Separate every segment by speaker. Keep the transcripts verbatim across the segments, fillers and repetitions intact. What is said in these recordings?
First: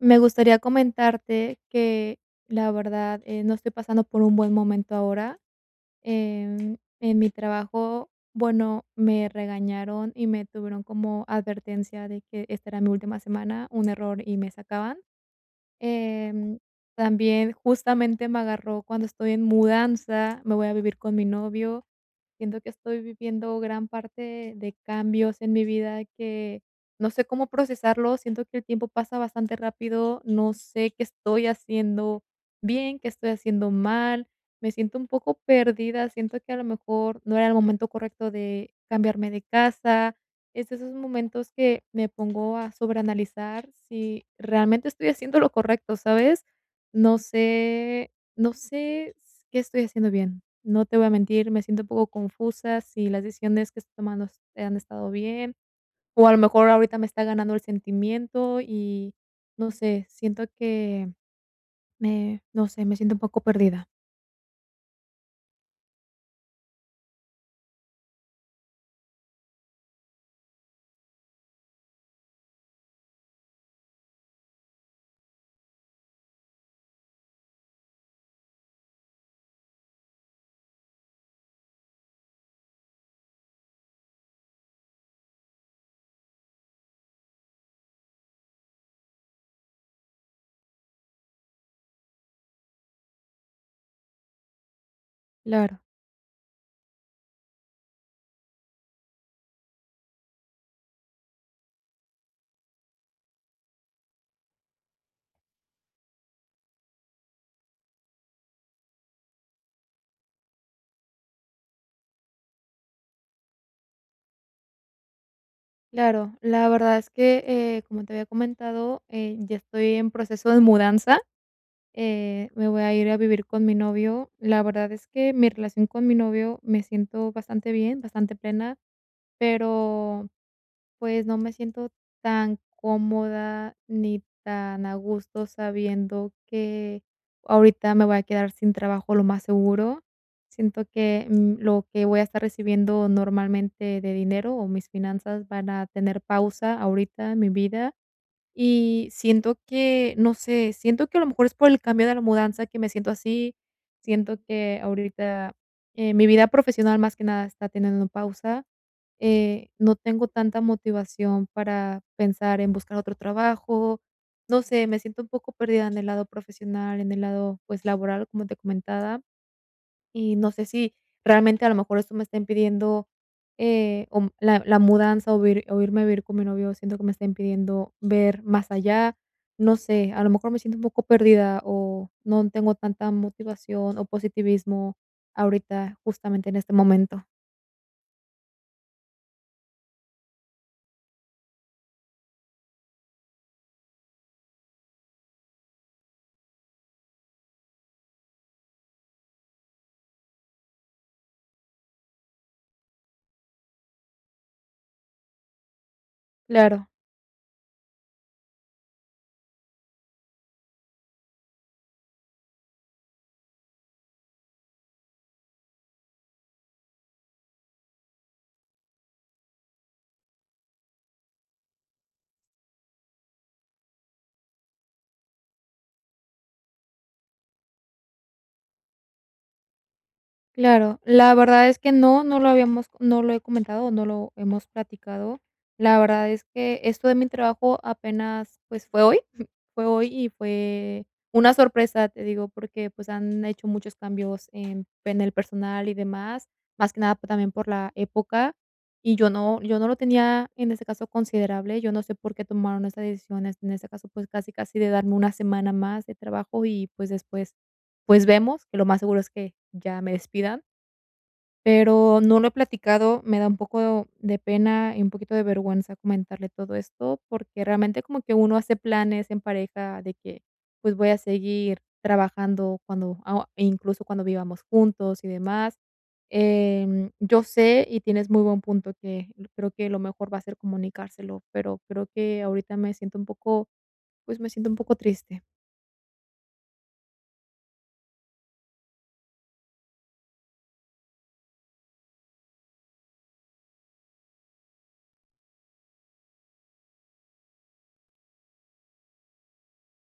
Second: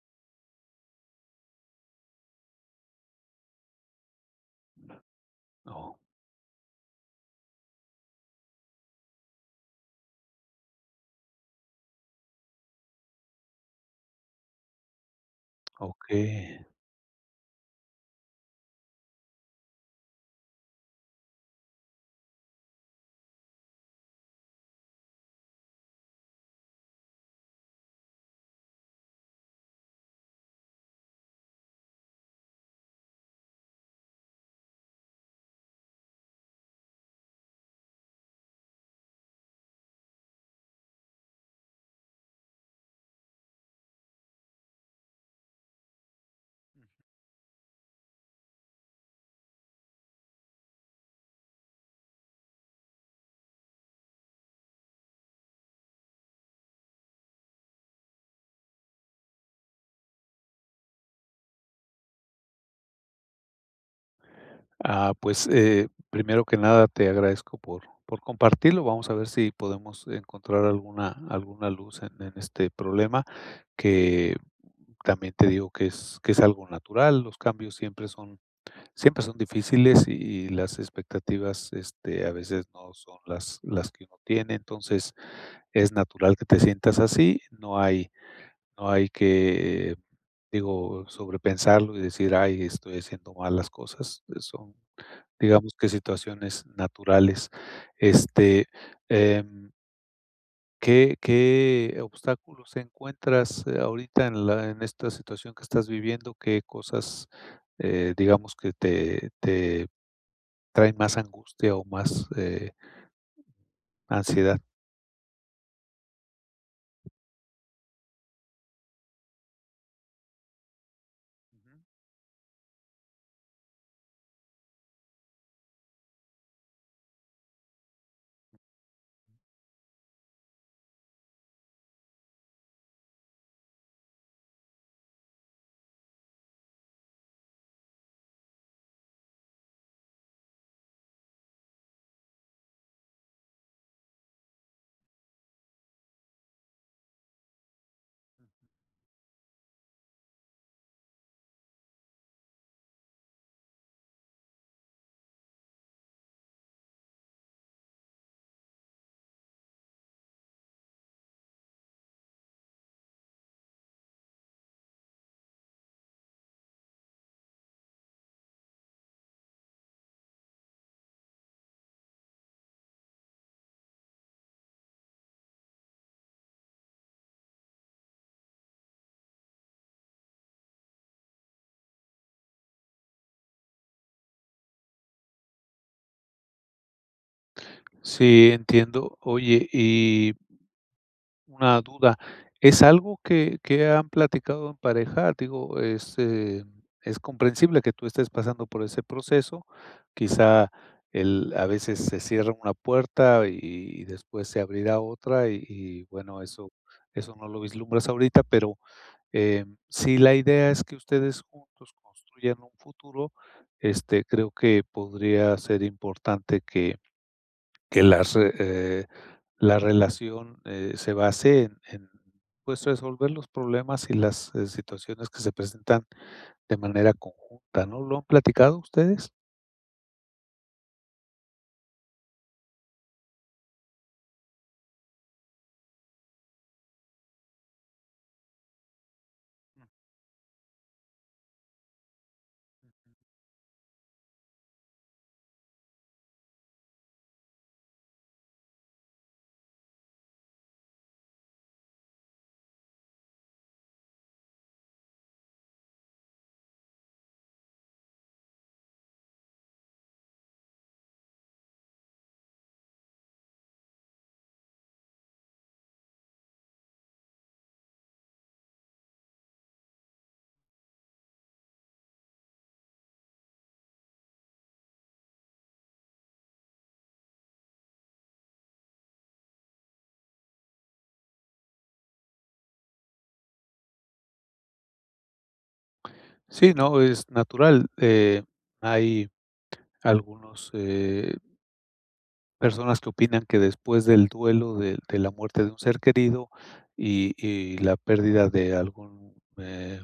Speaker 1: Me gustaría comentarte que, la verdad, eh, no estoy pasando por un buen momento ahora,
Speaker 2: ¿No?
Speaker 1: em, en mi trabajo, bueno, me regañaron y me tuvieron como advertencia de que esta era mi última semana. Un error y me sacaban, em,
Speaker 2: Okey.
Speaker 1: también justamente me agarró cuando estoy en mudanza. Me voy a vivir con mi novio. Siento que estoy viviendo gran parte de cambios en mi vida que no sé cómo procesarlos, siento que el tiempo pasa bastante rápido, no sé qué estoy haciendo bien, qué estoy haciendo mal, me siento un poco perdida, siento que a lo mejor no era el momento correcto de cambiarme de casa. Es de esos momentos que me pongo a sobreanalizar si realmente estoy haciendo lo correcto, ¿sabes?
Speaker 2: Ujú.
Speaker 1: No sé, no sé s qué estoy haciendo bien. No te voy a mentir, me siento un poco confusa, si las decisiones que estoy tomando, sí han estado bien, o a lo mejor ahorita me está ganando el sentimiento y no sé, siento que, me no sé, me siento un poco perdida.
Speaker 2: Ah, pues, eh, primero que nada, te agradezco por por compartirlo, vamos a ver sí podemos encontrar alguna alguna luz en en este problema, que también te digo que es que es algo natural, los cambios siempre son siempre son difíciles y las expectativas, este, a veces no son las las que uno tiene, entonces, es natural que te sientas así, no hay no hay que, eh, digo, sobre pensarlo y decir: "Ay, estoy haciendo mal las cosas", eh, son, digamos
Speaker 1: Claro.
Speaker 2: que situaciones naturales, este, em ¿qué qué obstáculos encuentras ahorita en la en esta situación que estás viviendo?, ¿qué cosas, eh, digamos que te te traen más angustia o más, eh? ¿ansiedad?
Speaker 1: Claro, la verdad es que, eh, como te había comentado, eh, ya estoy en proceso de mudanza,
Speaker 2: Ujú.
Speaker 1: eh, me voy a ir a vivir con mi novio, la verdad es que mi relación con mi novio me siento bastante bien, bastante plena, pero, pues, no me siento tan cómoda ni tan a gusto sabiendo que ahorita me voy a quedar sin trabajo lo más seguro, siento que, mm, lo que voy a estar recibiendo normalmente de dinero o mis finanzas van a tener pausa ahorita en mi vida y siento que, no sé, siento que a lo mejor es por el cambio de la mudanza que me siento así, siento que ahorita, eh, mi vida profesional más que nada está teniendo pausa, eh, no tengo tanta motivación para pensar en buscar otro trabajo, no sé, me siento un poco perdida en el lado profesional, en el lado, pues, laboral, como te comentaba, y no sé si realmente a lo mejor esto me está impidiendo, eh, o la la mudanza o o irme a vivir con mi novio, siento que me está impidiendo ver más allá, no sé, a lo mejor me siento un poco perdida, o no tengo tanta motivación o positivismo ahorita, justamente en este momento.
Speaker 2: Sí, entiendo. Oye, y una duda, ¿es algo que que han platicado en pareja? Digo, es, eh, es comprensible que tú estés pasando por ese proceso. Quizá, el a veces, se cierra una puerta, y y después se abrirá otra, y y bueno, eso
Speaker 1: Claro.
Speaker 2: eso no lo vislumbras ahorita. Pero, eh, si la idea es que ustedes juntos construyan un futuro, este, creo que podría ser importante que que las re eh, la relación, eh, se base en en, pues, resolver los problemas y las, eh, situaciones que se presentan de manera conjunta, ¿no? ¿Lo han platicado ustedes?
Speaker 1: Claro. La verdad es que no, no lo habíamos No lo he comentado, no lo hemos platicado. La verdad es que, esto de mi trabajo apenas, pues, fue hoy. Fue
Speaker 2: Ujú.
Speaker 1: hoy y fue una sorpresa, te digo, porque, pues, han hecho muchos cambios en en el personal y demás, más que nada también por la época. Y yo no yo no lo tenía en ese caso considerable. Yo no sé por qué tomaron estas decisiones, en este caso, pues, casi, casi de darme una semana más de trabajo y, pues, después, pues, vemos, que lo más seguro es que ya me despidan. Pero no lo he platicado. Me da un poco de pena y un poquito de vergüenza comentarle todo esto, porque, realmente, como que uno hace planes en pareja de que, pues, voy a seguir trabajando cuando ah, incluso cuando vivamos juntos y demás. Em, yo sé, y tienes muy buen punto que creo que lo mejor va a ser comunicárselo, pero creo que ahorita me siento un poco, pues, me siento un poco triste.
Speaker 2: Sí, no, es natural, eh, hay algunos, eh personas que opinan que después del duelo de de la muerte de un ser querido, y y la pérdida de algún, eh,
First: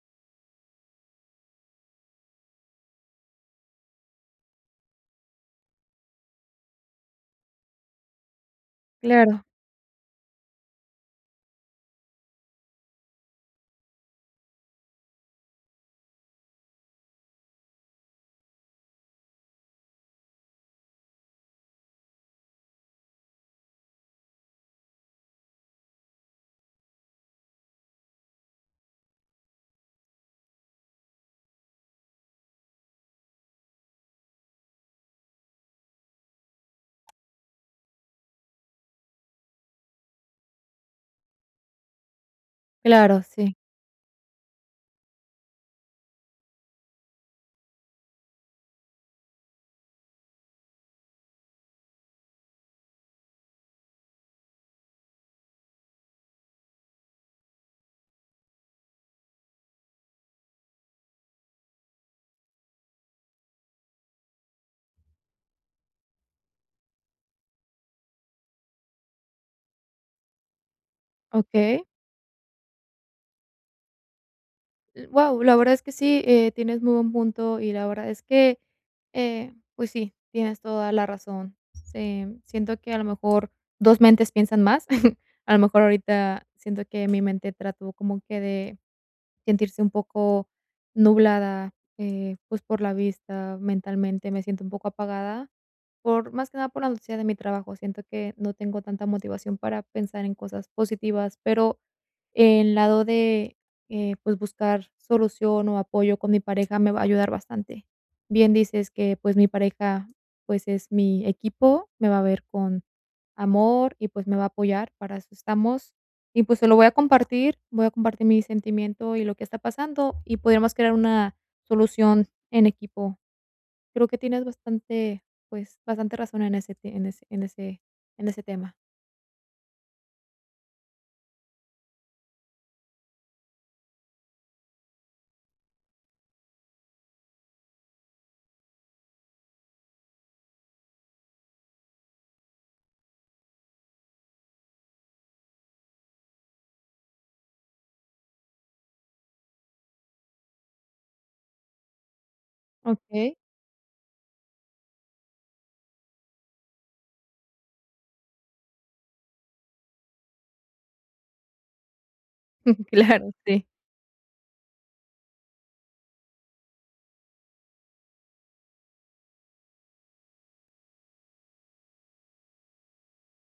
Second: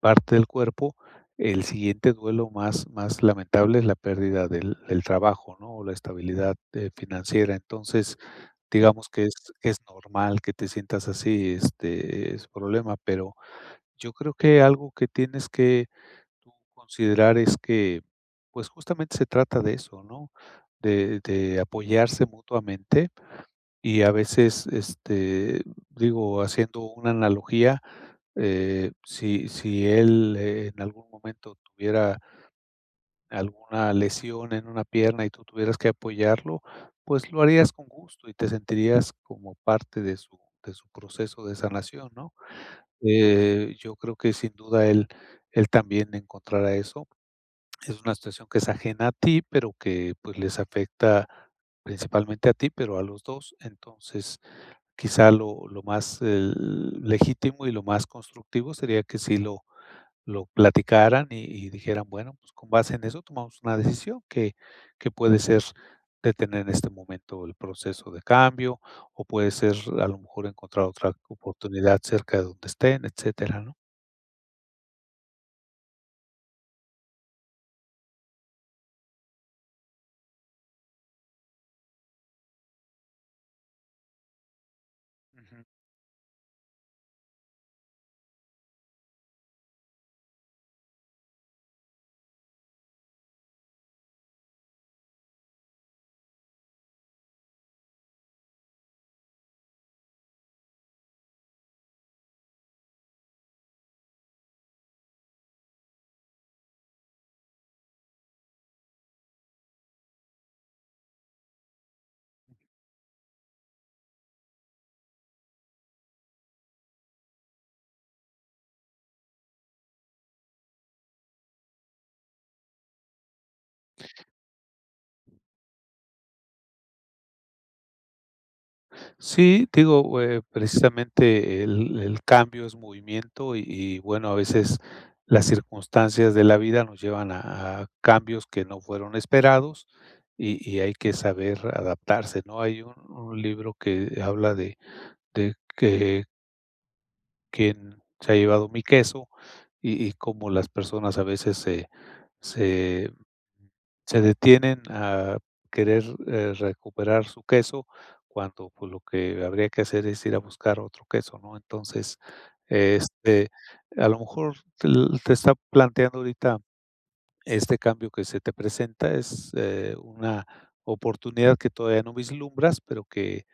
Speaker 2: parte del cuerpo, el siguiente duelo más más lamentable es la pérdida del del trabajo, ¿no?, o la estabilidad, eh, financiera. Entonces, digamos que
Speaker 1: Claro.
Speaker 2: es que es normal que te sientas así este, ese problema. Pero, yo creo que algo que tienes tú considerar es que, pues justamente se trata de eso, ¿no?, de de apoyarse mutuamente, y a veces, este, digo, haciendo una analogía, eh, si si él en algún momento tuviera alguna lesión en una pierna y tú tuvieras que apoyarlo, pues lo harías con gusto y te sentirías como parte de su de su proceso de sanación, ¿no?
Speaker 1: Claro, sí.
Speaker 2: Eh, yo creo que sin duda él él también encontrará eso. Es una situación que es ajena a ti, pero que pues les afecta, principalmente a ti, pero a los dos. Entonces, quizá lo lo más el legítimo y lo más constructivo, sería que sí lo lo platicaran y y dijeran bueno, pues, con base en eso, tomamos una decisión, que que puede ser detener en este momento el proceso de cambio, o puede ser a lo mejor encontrar otra
Speaker 1: Okey.
Speaker 2: oportunidad cerca de donde estén, etcétera, ¿no?
Speaker 1: L Guau, la verdad es que sí. Eh, tienes muy buen punto. Y la verdad es que, eh, pues, sí, tienes toda la razón. Sí, siento que, a lo mejor, dos mentes piensan más. A lo
Speaker 2: Ujú.
Speaker 1: mejor, ahorita siento que mi mente trató como que de sentirse un poco nublada, eh, pues, por la vista. Mentalmente, me siento un poco apagada por más que nada, por la noticia de mi trabajo, siento que no tengo tanta motivación para pensar en cosas positivas. Pero el lado de, eh, pues, buscar solución o apoyo con mi pareja, me va a ayudar bastante. Bien dices que, pues, mi pareja, pues, es mi equipo. Me va a ver con amor y, pues, me va a apoyar, para eso estamos, y pues, se lo voy a compartir, voy a compartir mi sentimiento y lo que está pasando, y podríamos crear una solución en equipo. Creo que tienes bastante, pues, bastante razón en ese te en ese en ese en ese tema.
Speaker 2: Sí, te digo, o, eh, precisamente, el el cambio es movimiento y y bueno, a veces las circunstancias de la vida nos llevan a a cambios que no fueron esperados y y hay que saber adaptarse, ¿no? Hay un un libro que habla de de que ¿Quién se ha llevado mi queso?, y y cómo las personas a veces se se
Speaker 1: Okey.
Speaker 2: se detienen a querer, eh, recuperar su queso cuando, pues, lo que habría que hacer es ir a buscar otro queso, ¿no? Entonces,
Speaker 1: Claro,
Speaker 2: este,
Speaker 1: sí.
Speaker 2: a lo mejor l te está planteando ahorita este cambio que se te presenta es, eh, una oportunidad que todavía no vislumbras, pero que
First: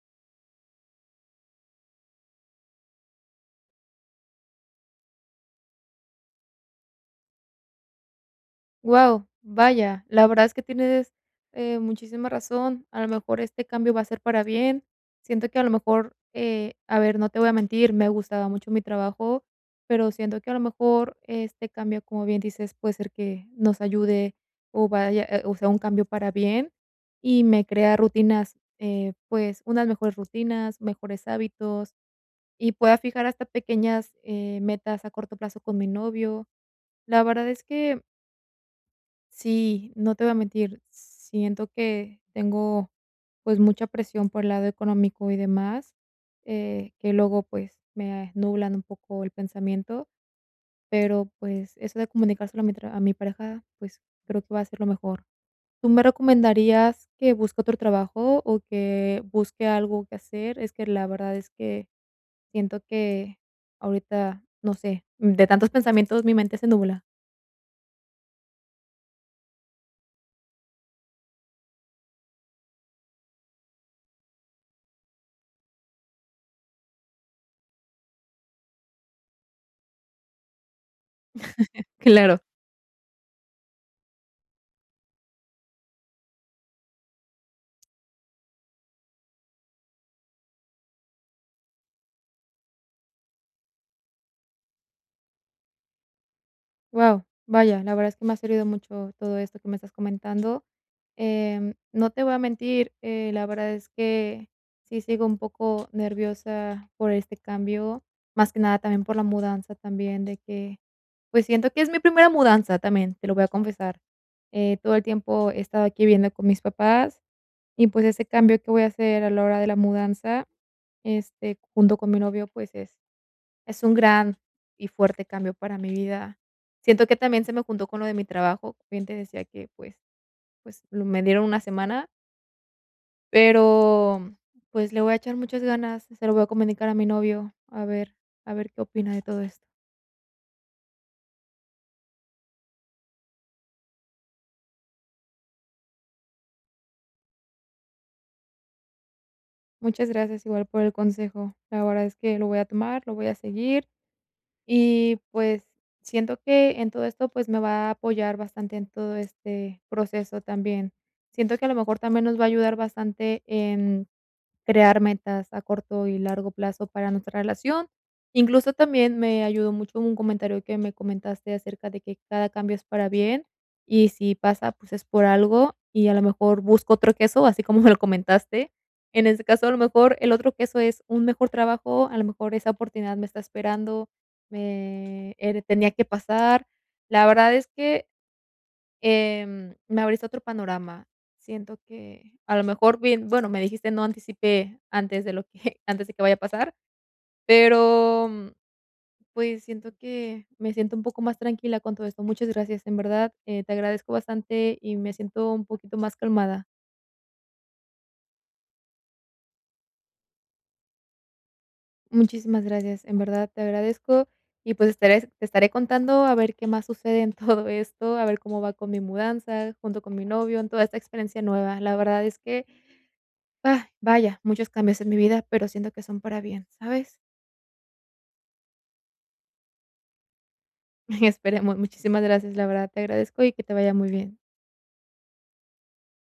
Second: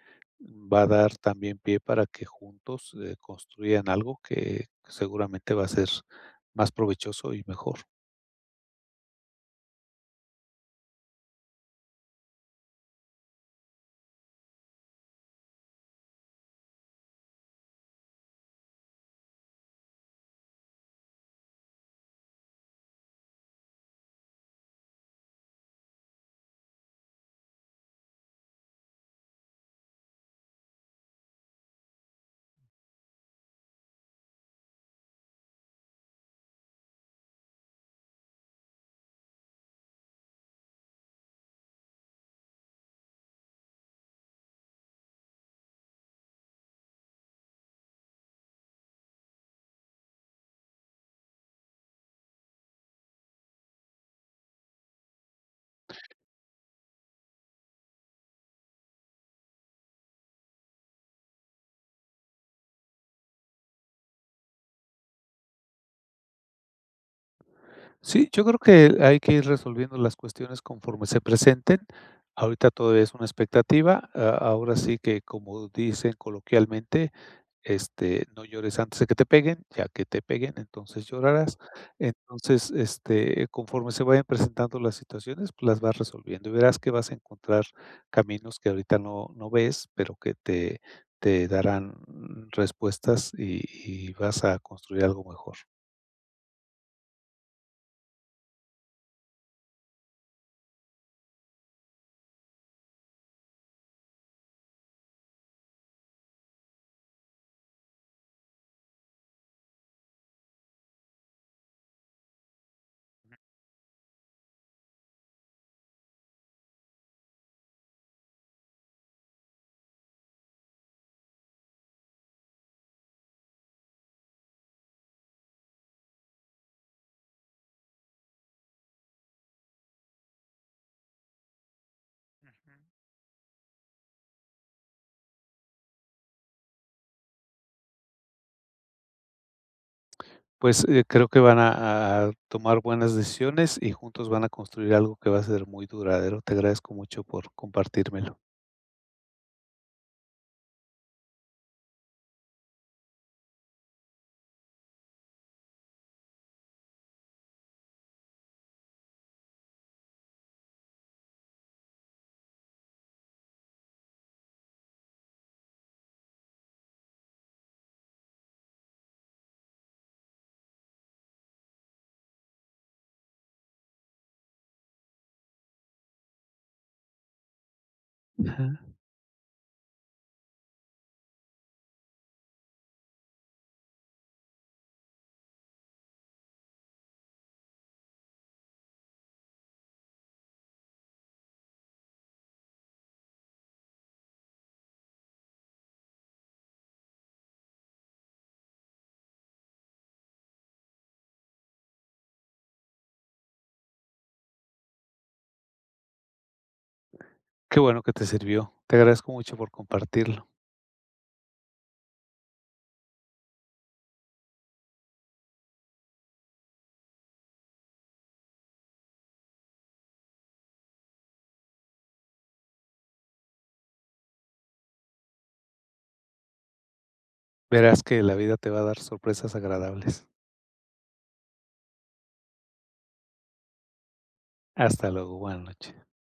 Speaker 2: va a dar también pie para que juntos, eh, construyan algo que seguramente va a ser más provechoso y mejor.
Speaker 1: Guau, vaya, la verdad es que tienes, eh, muchísima razón, a lo mejor este cambio va a ser para bien, siento que a lo mejor, eh a ver, no te voy a mentir, me gustaba mucho mi trabajo, pero siento que a lo mejor este cambio, como bien dices, puede ser que nos ayude o vaya o sea un cambio para bien y me crea rutinas, eh, pues unas mejores rutinas, mejores hábitos y pueda fijar hasta pequeñas, eh, metas a corto plazo con mi novio, la verdad es que Sí, no te voy a mentir, siento que tengo, pues, mucha presión por el lado económico y demás, eh, que luego, pues, me nublan un poco el pensamiento. Pero, pues, eso de comunicárselo a mi tra a mi pareja, pues, creo que va a ser lo mejor. ¿Tú me recomendarías que busque otro trabajo, o que busque algo que hacer? Es que la verdad es que siento que ahorita, no sé, de tantos pensamientos, mi mente se nubla.
Speaker 2: Sí, yo creo que hay que ir resolviendo las cuestiones conforme se presenten. Ahorita todavía es una expectativa. A ahora sí que como dicen coloquialmente, este: "No llores antes de que te peguen, ya que te peguen, entonces, llorarás".
Speaker 1: Claro.
Speaker 2: Entonces, este, conforme se vayan presentando las situaciones, pues, las vas resolviendo y verás que vas a encontrar caminos que ahorita no no ves, pero que te te darán respuestas y y vas a construir algo mejor.
Speaker 1: Guau. Vaya, la verdad es que me ha servido mucho todo esto que me estás comentando. Em, no te voy a mentir, eh, la verdad es que sí sigo un poco nerviosa por este cambio, más que nada también por la mudanza también de que, pues, siento que es mi primera mudanza, también, te lo voy a confesar. Eh, todo el tiempo he estado aquí viviendo con mis papás y, pues, ese cambio que voy a hacer a la hora de la mudanza, este, junto con mi novio, pues, es es un gran y fuerte cambio para mi vida. Siento que también se me juntó con lo de mi trabajo, también te decía que, pues pues, n me dieron una semana.
Speaker 2: Ujú.
Speaker 1: Pero, mm, pues, le voy a echar muchas ganas. Se lo voy a comunicar a mi novio. A ver a ver qué opina de todo esto.
Speaker 2: Pues, eh, creo que van a a tomar buenas decisiones, y juntos van a construir algo que va a ser muy duradero. Te agradezco mucho por compartírmelo.
Speaker 1: Muchas gracias, igual por el consejo. La verdad es que lo voy a tomar, lo voy a seguir y, pues, siento que en todo esto, pues, me va a apoyar bastante en todo este proceso también. Siento que a lo mejor también nos va a ayudar bastante en crear metas a corto y largo plazo para nuestra relación. Incluso también me ayudó mucho un comentario que me comentaste acerca de que cada cambio es para bien, y si pasa, pues, es por algo, y a lo mejor busco otro queso, así como me lo comentaste.
Speaker 2: Ajá.
Speaker 1: En ese caso, a lo mejor, el otro queso es un mejor trabajo, a lo mejor esa oportunidad me está esperando, me eh, re tenía que pasar. La verdad es que, em, me abriste otro panorama, siento que, a lo mejor, bien Bueno, me dijiste no anticipé antes de lo que antes de que vaya a pasar, pero, pues, siento que me siento un poco más tranquila con todo esto. Muchas gracias. En verdad, eh, te agradezco bastante y me siento un poquito más calmada.
Speaker 2: Qué bueno que te sirvió. Te agradezco mucho por compartirlo.
Speaker 1: Muchísimas gracias. En verdad te agradezco y, pues, estaré te estaré contando a ver qué más sucede en todo esto. A ver cómo va con mi mudanza junto con mi novio en toda esta experiencia nueva. La verdad es que, vaya, muchos cambios en mi vida, pero siento que son para bien, ¿sabes?
Speaker 2: Verás que la vida te va a dar sorpresas agradables.
Speaker 1: Esperemos. Muchísimas gracias, la verdad, te agradezco y que te vaya muy bien.
Speaker 2: Hasta luego. Buena noche.